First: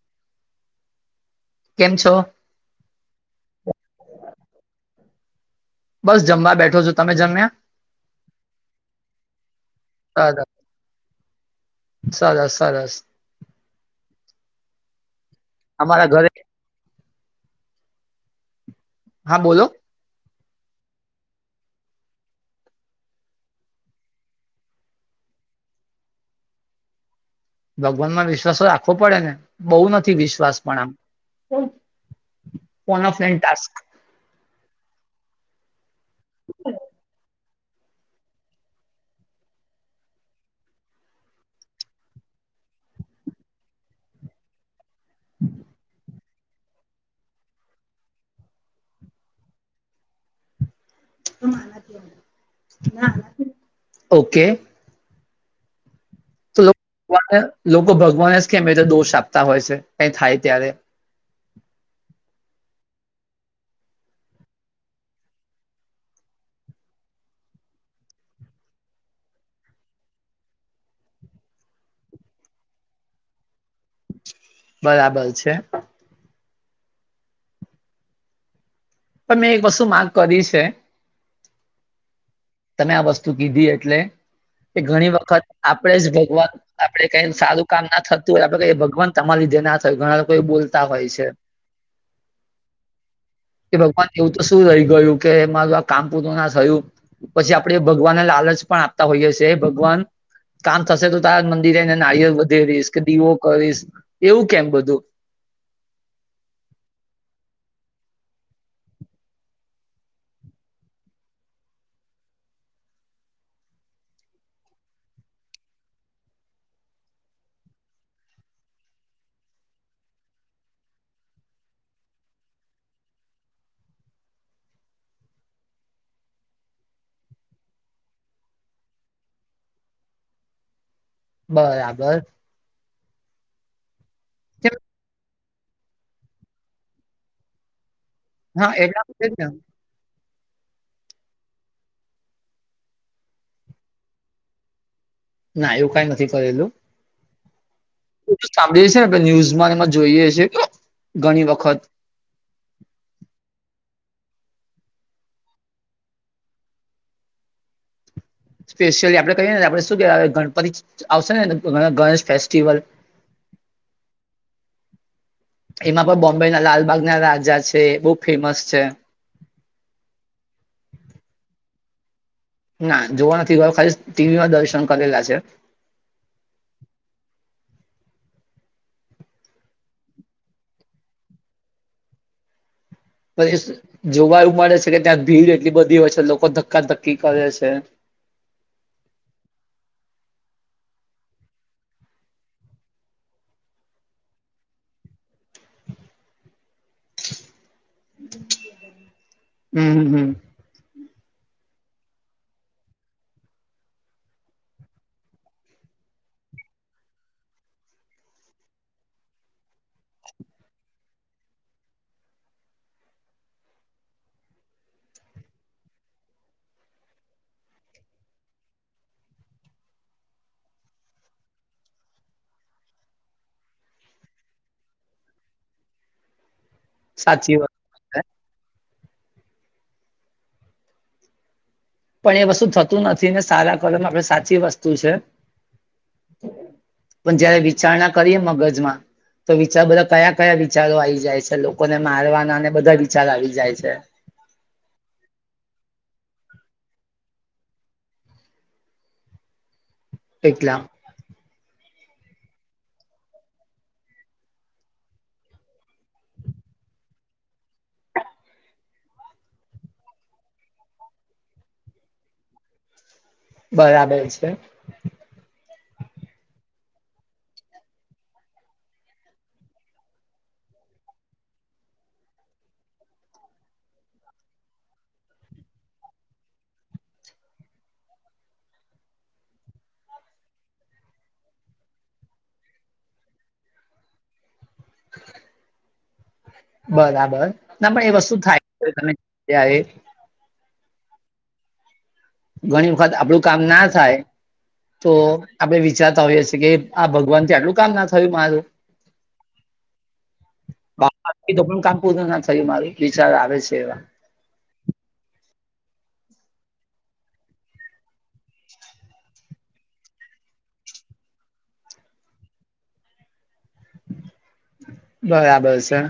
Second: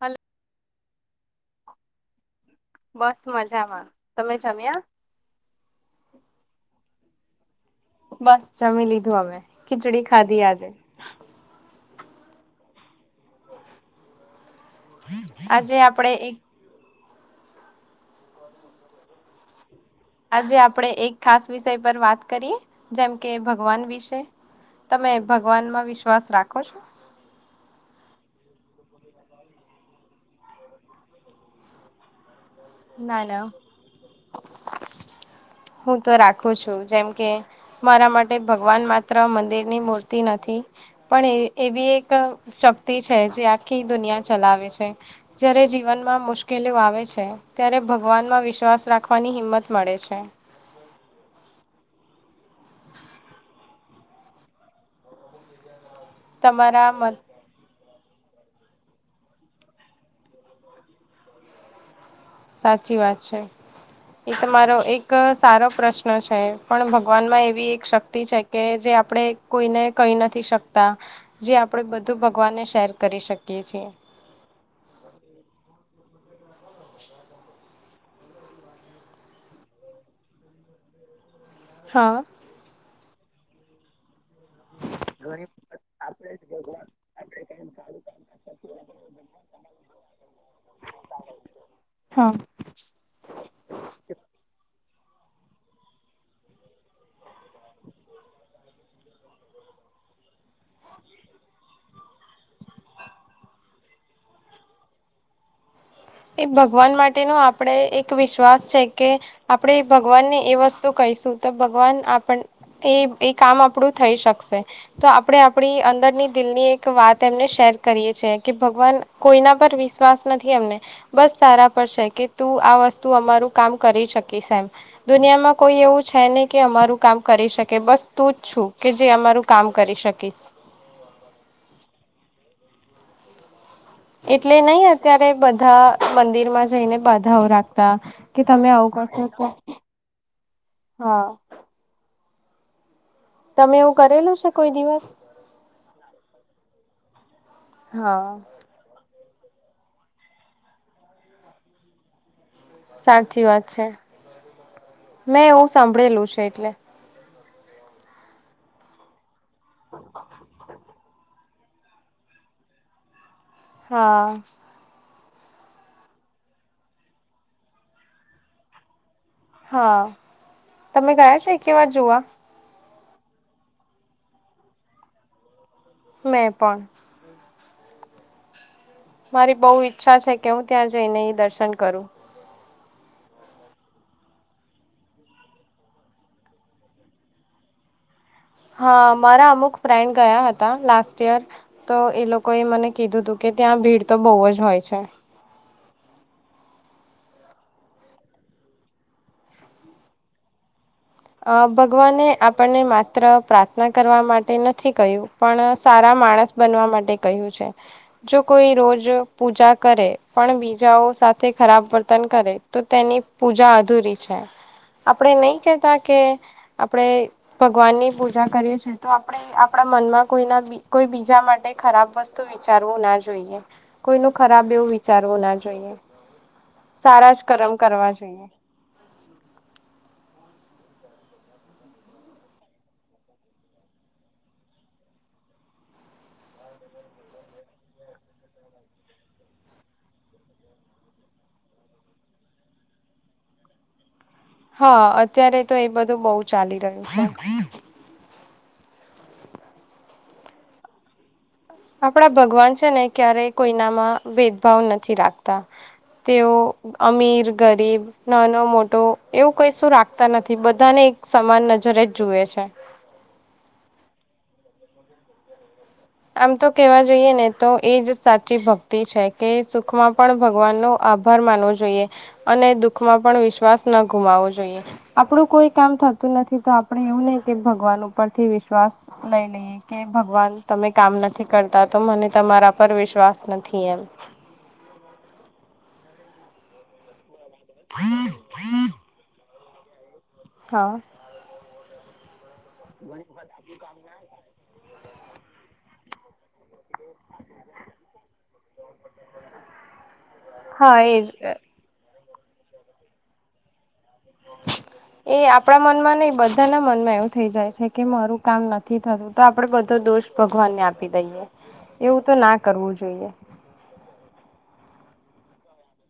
હલ કેમ છો? બસ મજામાં, તમે જમ્યા? બસ જમવા બેઠો છો, તમે જમ્યા? બસ જમી લીધું અમે ખીચડી ખાધી આજે. સરારસ સરારસ આજે આપણેે એક હા બોલો આજે આપણેે એક ખાસ વિષય પર વાત કરીએ જેમ કે ભગવાન વિશે તમે ભગવાન માં વિશ્વાસ રાખો છો? ભગવાન માં વિશ્વાસ રાખવો પડે ને બહુ નથી વિશ્વાસ પણ આમ. ફોન અ ના ફ્રેન્ડ ના ટાસ્ક. હું તો રાખું છું જેમ કે મારા માટે ભગવાન માત્ર મંદિરની મૂર્તિ નથી પણ એવી એક શક્તિ છે. જે આખી દુનિયા ચલાવે છે. જ્યારે જીવનમાં મુશ્કેલીઓ આવે છે. ત્યારે ભગવાનમાં વિશ્વાસ રાખવાની હિંમત મળે છે. ઓકે તમારા મત તો ભગવાને જ કેમ એ તો દોષ આપતા હોય છે કઈ થાય ત્યારે સાચી વાત છે એ તમારો એક સારો પ્રશ્ન છે પણ ભગવાનમાં એવી એક શક્તિ છે કે જે આપણે કોઈને કહી નથી શકતા જે આપણે બધું ભગવાનને શેર કરી શકીએ છીએ. બરાબર છે. પણ મેં એક વસ્તુ માગ કરી છે હા. તમે આ વસ્તુ કીધી એટલે એ ઘણી વખત આપે જ ભગવાન આપડે કઈ સારું કામ ના થતું હોય આપડે ભગવાન તમારી જે ના થ હોય ઘણા લોકો એ બોલતા હોય છે. હા કે ભગવાન એવું તો શું રહી ગયું કે મારું આ કામ પુરુ ના થયું પછી આપણેે ભગવાનને લાલચ પણ આપતા હોઈએ છે ભગવાન કામ થશે તો તારા મંદિરેને નારિયેળ વધેરીશ કે દીવો કરીશ એવું કેમ બધું. એ ભગવાન માટેનો આપણેે એક વિશ્વાસ છે કે આપણે ભગવાનને એ વસ્તુ કઈ ભગવા કામ આપણું થઈ શકશે તો આપણે આપણી અંદર ની દિલ ની એક વાત એમને શેર કરી કે ભગવાન કોઈના પર વિશ્વાસ નથી એમને બસ તારા પર છે કે તું આ વસ્તુ અમારું કામ કરી શકીશ એમ દુનિયામાં કોઈ એવું છે નને કે અમારું કામ કરી શકે બસ તું જ છું કે જે અમારું કામ કરી શકીશ બરાબર એટલે નહી અત્યારે બધા મંદિરમાં જઈને બાધાઓ રાખતા. કે તમે હા આવું એટલા કરશો માટે જ તો ને હા તમે એવું કરેલું છે કોઈ દિવસ ના એવું કઈ નથી કરેલું હા એ સાંભળીએ છે ને ન્યૂઝમાં એમાં જોઈએ છે કે ઘણી વખત સાચી વાત છે. મેં એવું સાંભળેલું છે એટલે સ્પેશિયલી આપડે કહીએ ને આપણે શું કેવા ગણપતિ આવશે ને ગણેશ ફેસ્ટિવલ હા એમાં પણ બોમ્બે ના લાલબાગના રાજા છે એ બહુ ફેમસ છે હા તમે ગયા છો એક વાર જોુવા ના જોવા નથી ગયો ખાલી ટીવીમાં દર્શન કરેલા છે. મેં પણ મારી બહુ ઈચ્છા છે કે હું ત્યાં જઈને એ દર્શન કરું. જોવા એું મળે છે કે ત્યાં ભીડ એટલી બધી હોય છે લોકો ધક્કાધક્કી કરે છે હા મારા અમુક ફ્રેન્ડ ગયા હતા લાસ્ટ યયર તો એ લોકોએ મને કીધું તું કે ત્યાં ભીડ તો બહુ જ હોય છે હમ હમ. અ ભગવાને આપણને માત્ર પ્રાર્થના કરવા માટે નથી કહ્યું પણ સારામાં માણસ બનવા માટે કહ્યું છે જો કોઈ રોજ પૂજા કરે પણ બીજા સાથે ખરાબ વર્તન કરે તો તેની પૂજા અધૂરી છે આપણેે નહી કતા કે આપણે ભગવાન ની પૂજા કરીએ છ છેએ તો આપણે આપણા મનમાં કોઈના કોઈ બીજા માટે ખરાબ વસ્તુ વિચારવું ના જોઈએ કોઈનું ખરાબ એવું વિચારવું ના જોઈએ સારા જ સાચી વાત. કરમ કરવા જોઈએ પણ એ વસ્તુ થતું નથી ને સારા કલમ આપણે સાચી વસ્તુ છે પણ જયારે વિચારણા કરીએ મગજમાં તો વિચાર બધા કયા કયા વિચારો આવી જાય છે લોકોને મારવાના અને બધા વિચારો આવી જાય છે હા અત્યારે તો એ બધું બહુ ચાલી રહ્યું છે પટલા આપડા ભગવાન છે. ને ક્યારે કોઈનામાં ભેદભાવ નથી લાગતા તેઓ અમીર ગરીબ ના ન મોટો એવું કઈ શું રાખતા નથી બધાને સમાન નજરે જ જુએ છે. બરાબર છે આમ તો કેવા જોઈએ ને તો એજ સાચી ભક્તિ છે કે સુખમાં પણ ભગવાન ન ભ માનવઈ અને દુઃખમાં પણ વિશ્વાસ ન ગુમાવવો જોઈએ આપણું કોઈ કામ થતું નથી તો આપણે એવું નહી કે ભગવાન ઉપરથી વિશ્વાસ લઈ લઈએ કે ભગવાન તમે કામ નથી કરતા તો મને તમારા પર વિશ્વાસ નથી એમ બરાબર ના પણ એ વસ્તુ થાય ત હા. ઘણી વખત આપડું કામ ના થાય તો આપડે વિચારતા હોઈએ છીએ કે આ ભગવાન થી આટલું કામ ના થયું મારું હા એજ તો પણ કામ પૂરું ના થયું મારું વિચાર આવે છે એવા એ આપણા મનમાં નહ બધાના મન માં એવું થઈ જાય છે કે મારું કામ નથી થતું તો આપડે બધું દોષ ભગવાનને આપી દઈએ એવું તો ના કરવું જોઈએ બરાબર છે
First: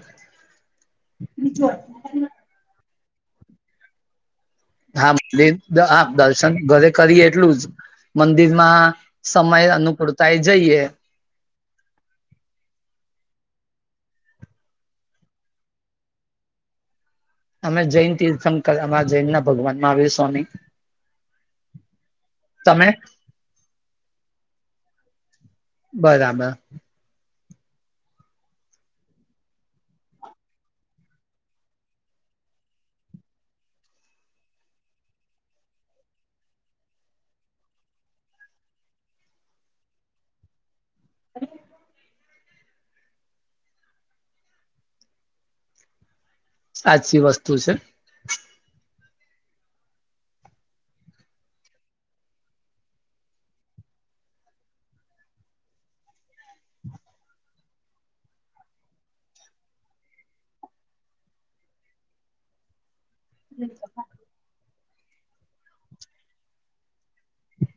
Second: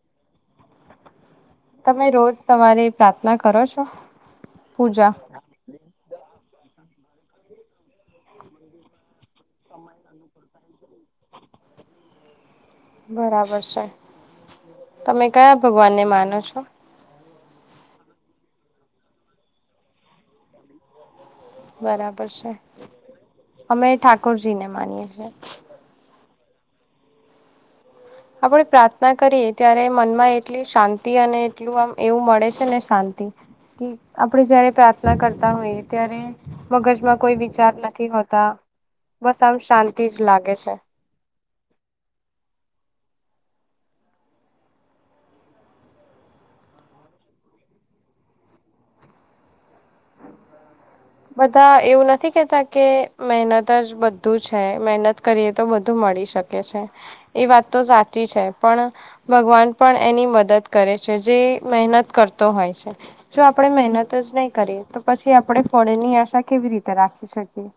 તમે રોજ તમારી પ્રાર્થના કરો છો પૂજા હા હા દર્શન ઘરે કરી એટલું જ મંદિરમાં સમય અનુકૂળતાય જઈએ બરાબર છે તમે કયા ભગવાનને માનો છો અમે જૈન તીર્થન અમારા જૈન ના ભગવાનમાં આવે સ્વામી બરાબર છે તમે અમે ઠાકોુરજી ને માનીએ છીએ બરાબર આપણે પ્રાર્થના કરીએ ત્યારે મનમાં એટલી શાંતિ અને એટલું આમ એવું મળે છે ને શાંતિ આપણે જયારે પ્રાર્થના કરતા હોયએ ત્યારે મગજમાં કોઈ વિચાર નથી તા બસ આમ શાંતિ જ લાગે છે હ સાચી વસ્તુ છે બધા એવું નથી કેતા કે મહેનત જ બધું છે મહેનત કરીએ તો બધું મળે હોઈ શકે છે એ વાત તો સાચી છે પણ ભગવાન પણ એની મદદ કરે છે જે મહેનત કરતો હોય છે જો આપણે મહેનત જ નહી કરીએ તો પછી આપણે પણ એની આશા કેવી રીતે રાખી શકી એ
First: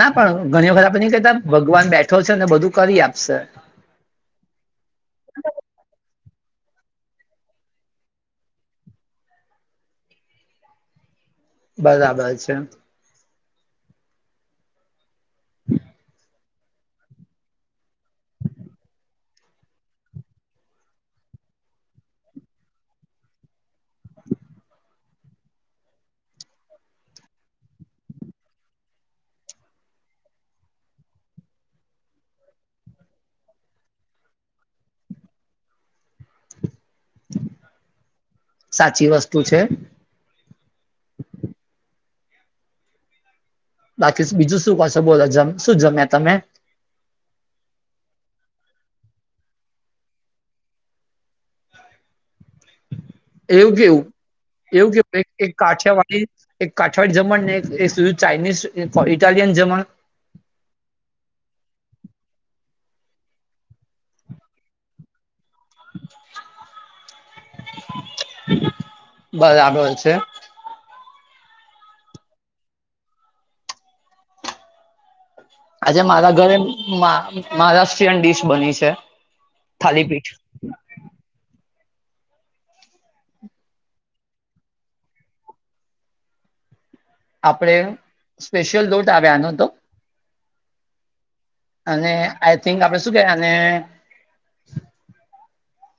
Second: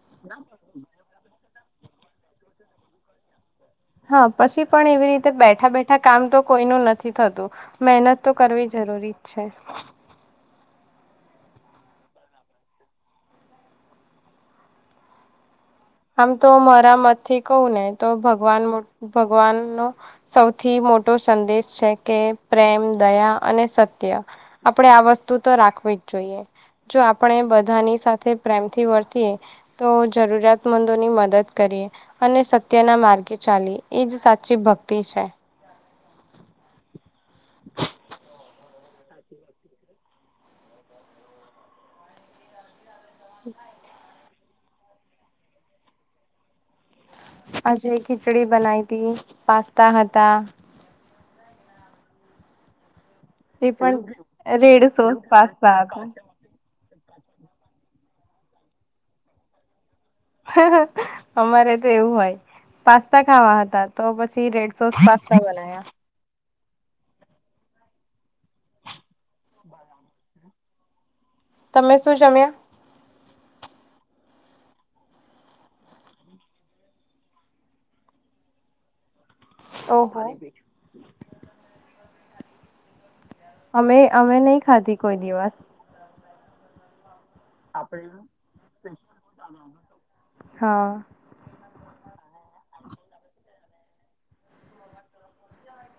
ના પણ ઘણી વખત આપડે નહી કેતા ભગવાન બેઠો છે ને બધું કરી આપશે હા કોઈ નું નથી થતું મેહનત તો કરવી જરૂરી છે બરાબર છે હ આમ તો મારા મતથી કહ ને તોગવા ભગવાન નો સૌથી મોટો સંદેશ છે કે પ્રેમ દયા અને સત્ય આપણે આ વસ્તુ તો રાખવી જ જોઈએ જો આપણે બધાની સાથે પ્રેમથી વર્તીએ તો જરૂરિયાત મંદોની મદદ કરી અને સત્યના માર્ગે ચાલી એ જ સાચી ભક્તિ છે સાચી વસ્તુ છે હ બાકી બીજું શું કશો બોલો શું જમ્યા તમે જે ખીચડી બનાઈ હતી પાસ્તા હતા એ એવું પણ કેવું રેડ એવું સોસ કેવું એક પાસ્તા કાઠિયા હતા. વાળડી એક કાઠવાડ જમણ નેીધું ચાઇનીઝ ઇટાલિયન જમણ હ અમારે તો એવું હોય પાસ્તા ખાવા હતા તો પછી રેડ સોસતા કઈ બનાયા હ [inaudible] આવેલ છે [unintelligible] તમે શું જમ્યા આજે મારા ઘરે મહારાષ્ટ્રીયન ડીશ બની છે ઓ થાલીપીઠ ભઈ અમે અમે નહી ખાધી કોઈ દિવસ આપડે સ્પેશિયલ દોટ આવ્યા નતો હા અને આઈ થિંક આપડે શું કે અને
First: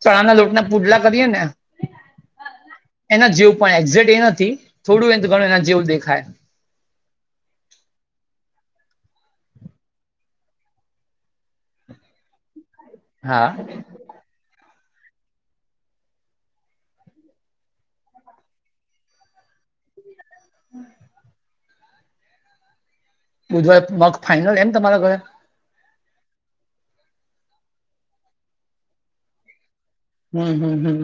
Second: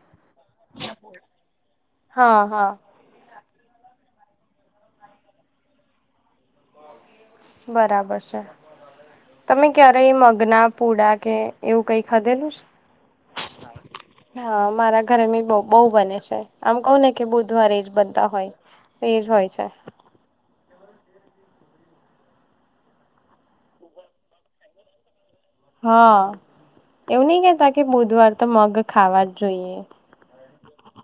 ચણાના લોટના પૂડલા કરીએ ને હા હા એના જેવો પણ એક્ઝે્ટ એ નથી થોડું એ ઘણું એના જેવું દેખાય બરાબર છે તમે ક્યારેય મગના પૂડા કે એવું કઈ ખાધેલું છે હા હા મારા ઘરે બી બહુ બને છે આમ કહ ને કે બુધવારે એ જ બનતા હોય એજ હોય છે હમ [inaudible] બુધવાર મગ ફાઈનલ એમ તમારા ઘરે હા એવું નહી કેતા કે બુધવાર તો મગ ખાવા જ જોઈએ હમ હમ હમ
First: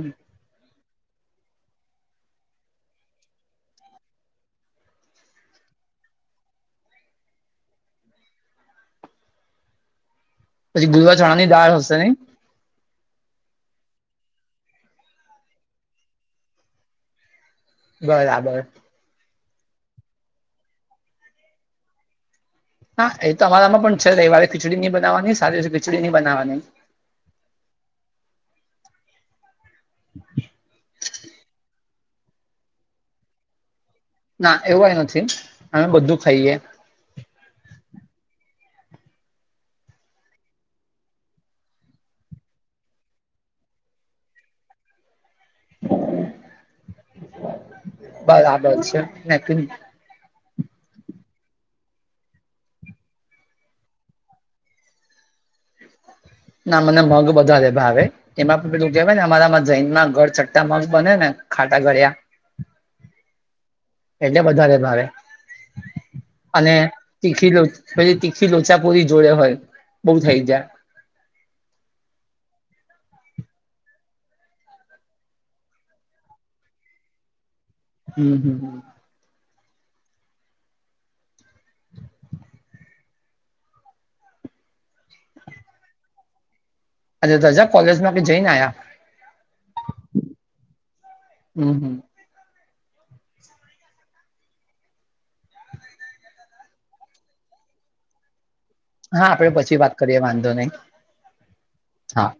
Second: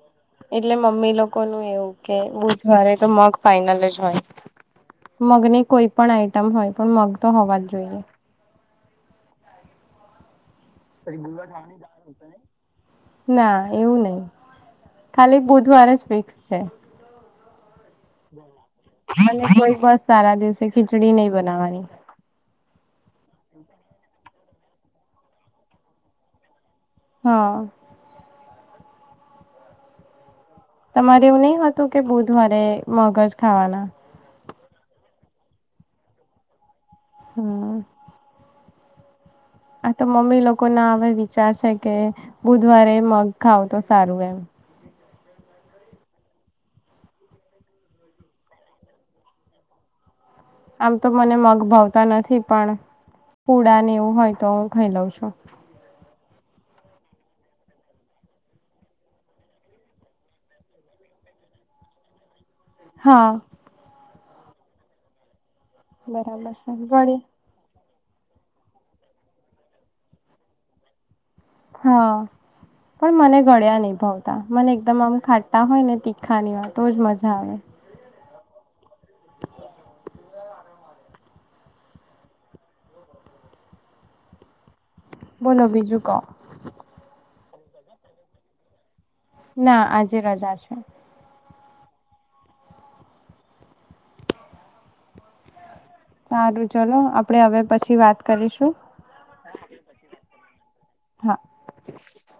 એટલે મમ્મી લોકો નું એવું કે બુધવારે તો મગ ફાઈનલ જ હોય મગ ની કોઈ પણ આઈટમ હોય પણ મગ તો હોવા જ જોઈએ પછી ગુદવા ચણા ની દાળ હશે નઈ ના એવું નહી ખાલી બુધવાર જ ફિક્સ છે બરાબર અને કોઈ બસ સારા દિવસે ખીચડી નહી બનાવાની હા એ તો અમારામાં પણ છે રવિવારે ખીચડી નઈ બનાવાની સારા દિવસે ખીચડી નઈ બનાવાની હમ [inaudible] તમારે એવું નહી હોતું કે બુધવારે મગ જ ખાવાના ના એવું એ નથી અમે બધું ખાઈએ હં. આ તો મમ્મી લોકો ના હ વિચાર છે કે બુધવારે મગ ખાવ તો સારું એમ બસ આ બત છે ન આમ તો મને મગ ભાવતા નથી પણ પુડા ને એવું હોય તો હું ખાઈ લઉં છું ના મને મગ બધા ભાવે એમાં પણ પેલુ કેહેવાય ને અમારામાં જૈનમાં ગળચટ્ટા મગ બને ને ખાટા ગળ્યા હા એટલે વધારે ભાવે બરાબર છે અને વળી તીખી પછી તીખી લોચાપુરી જોડે હોય બહુ થઇ જાય હા પણ મને ગળ્યા નહીં ભાવતા મને એકદમ આમ ખાટા હોય ને તીખા ને એવા તો જ મજા આવે હમ હમ હ બોલો બીજું કો આજે તો જા કોલેજમાં આપણે જઈને આયા ના આજે રજા છે હમ હમ સારું ચલો આપડે હવે પછી વાત કરીશું હા આપડે પછી વાત કરીએ વાંધો નહી હા. હા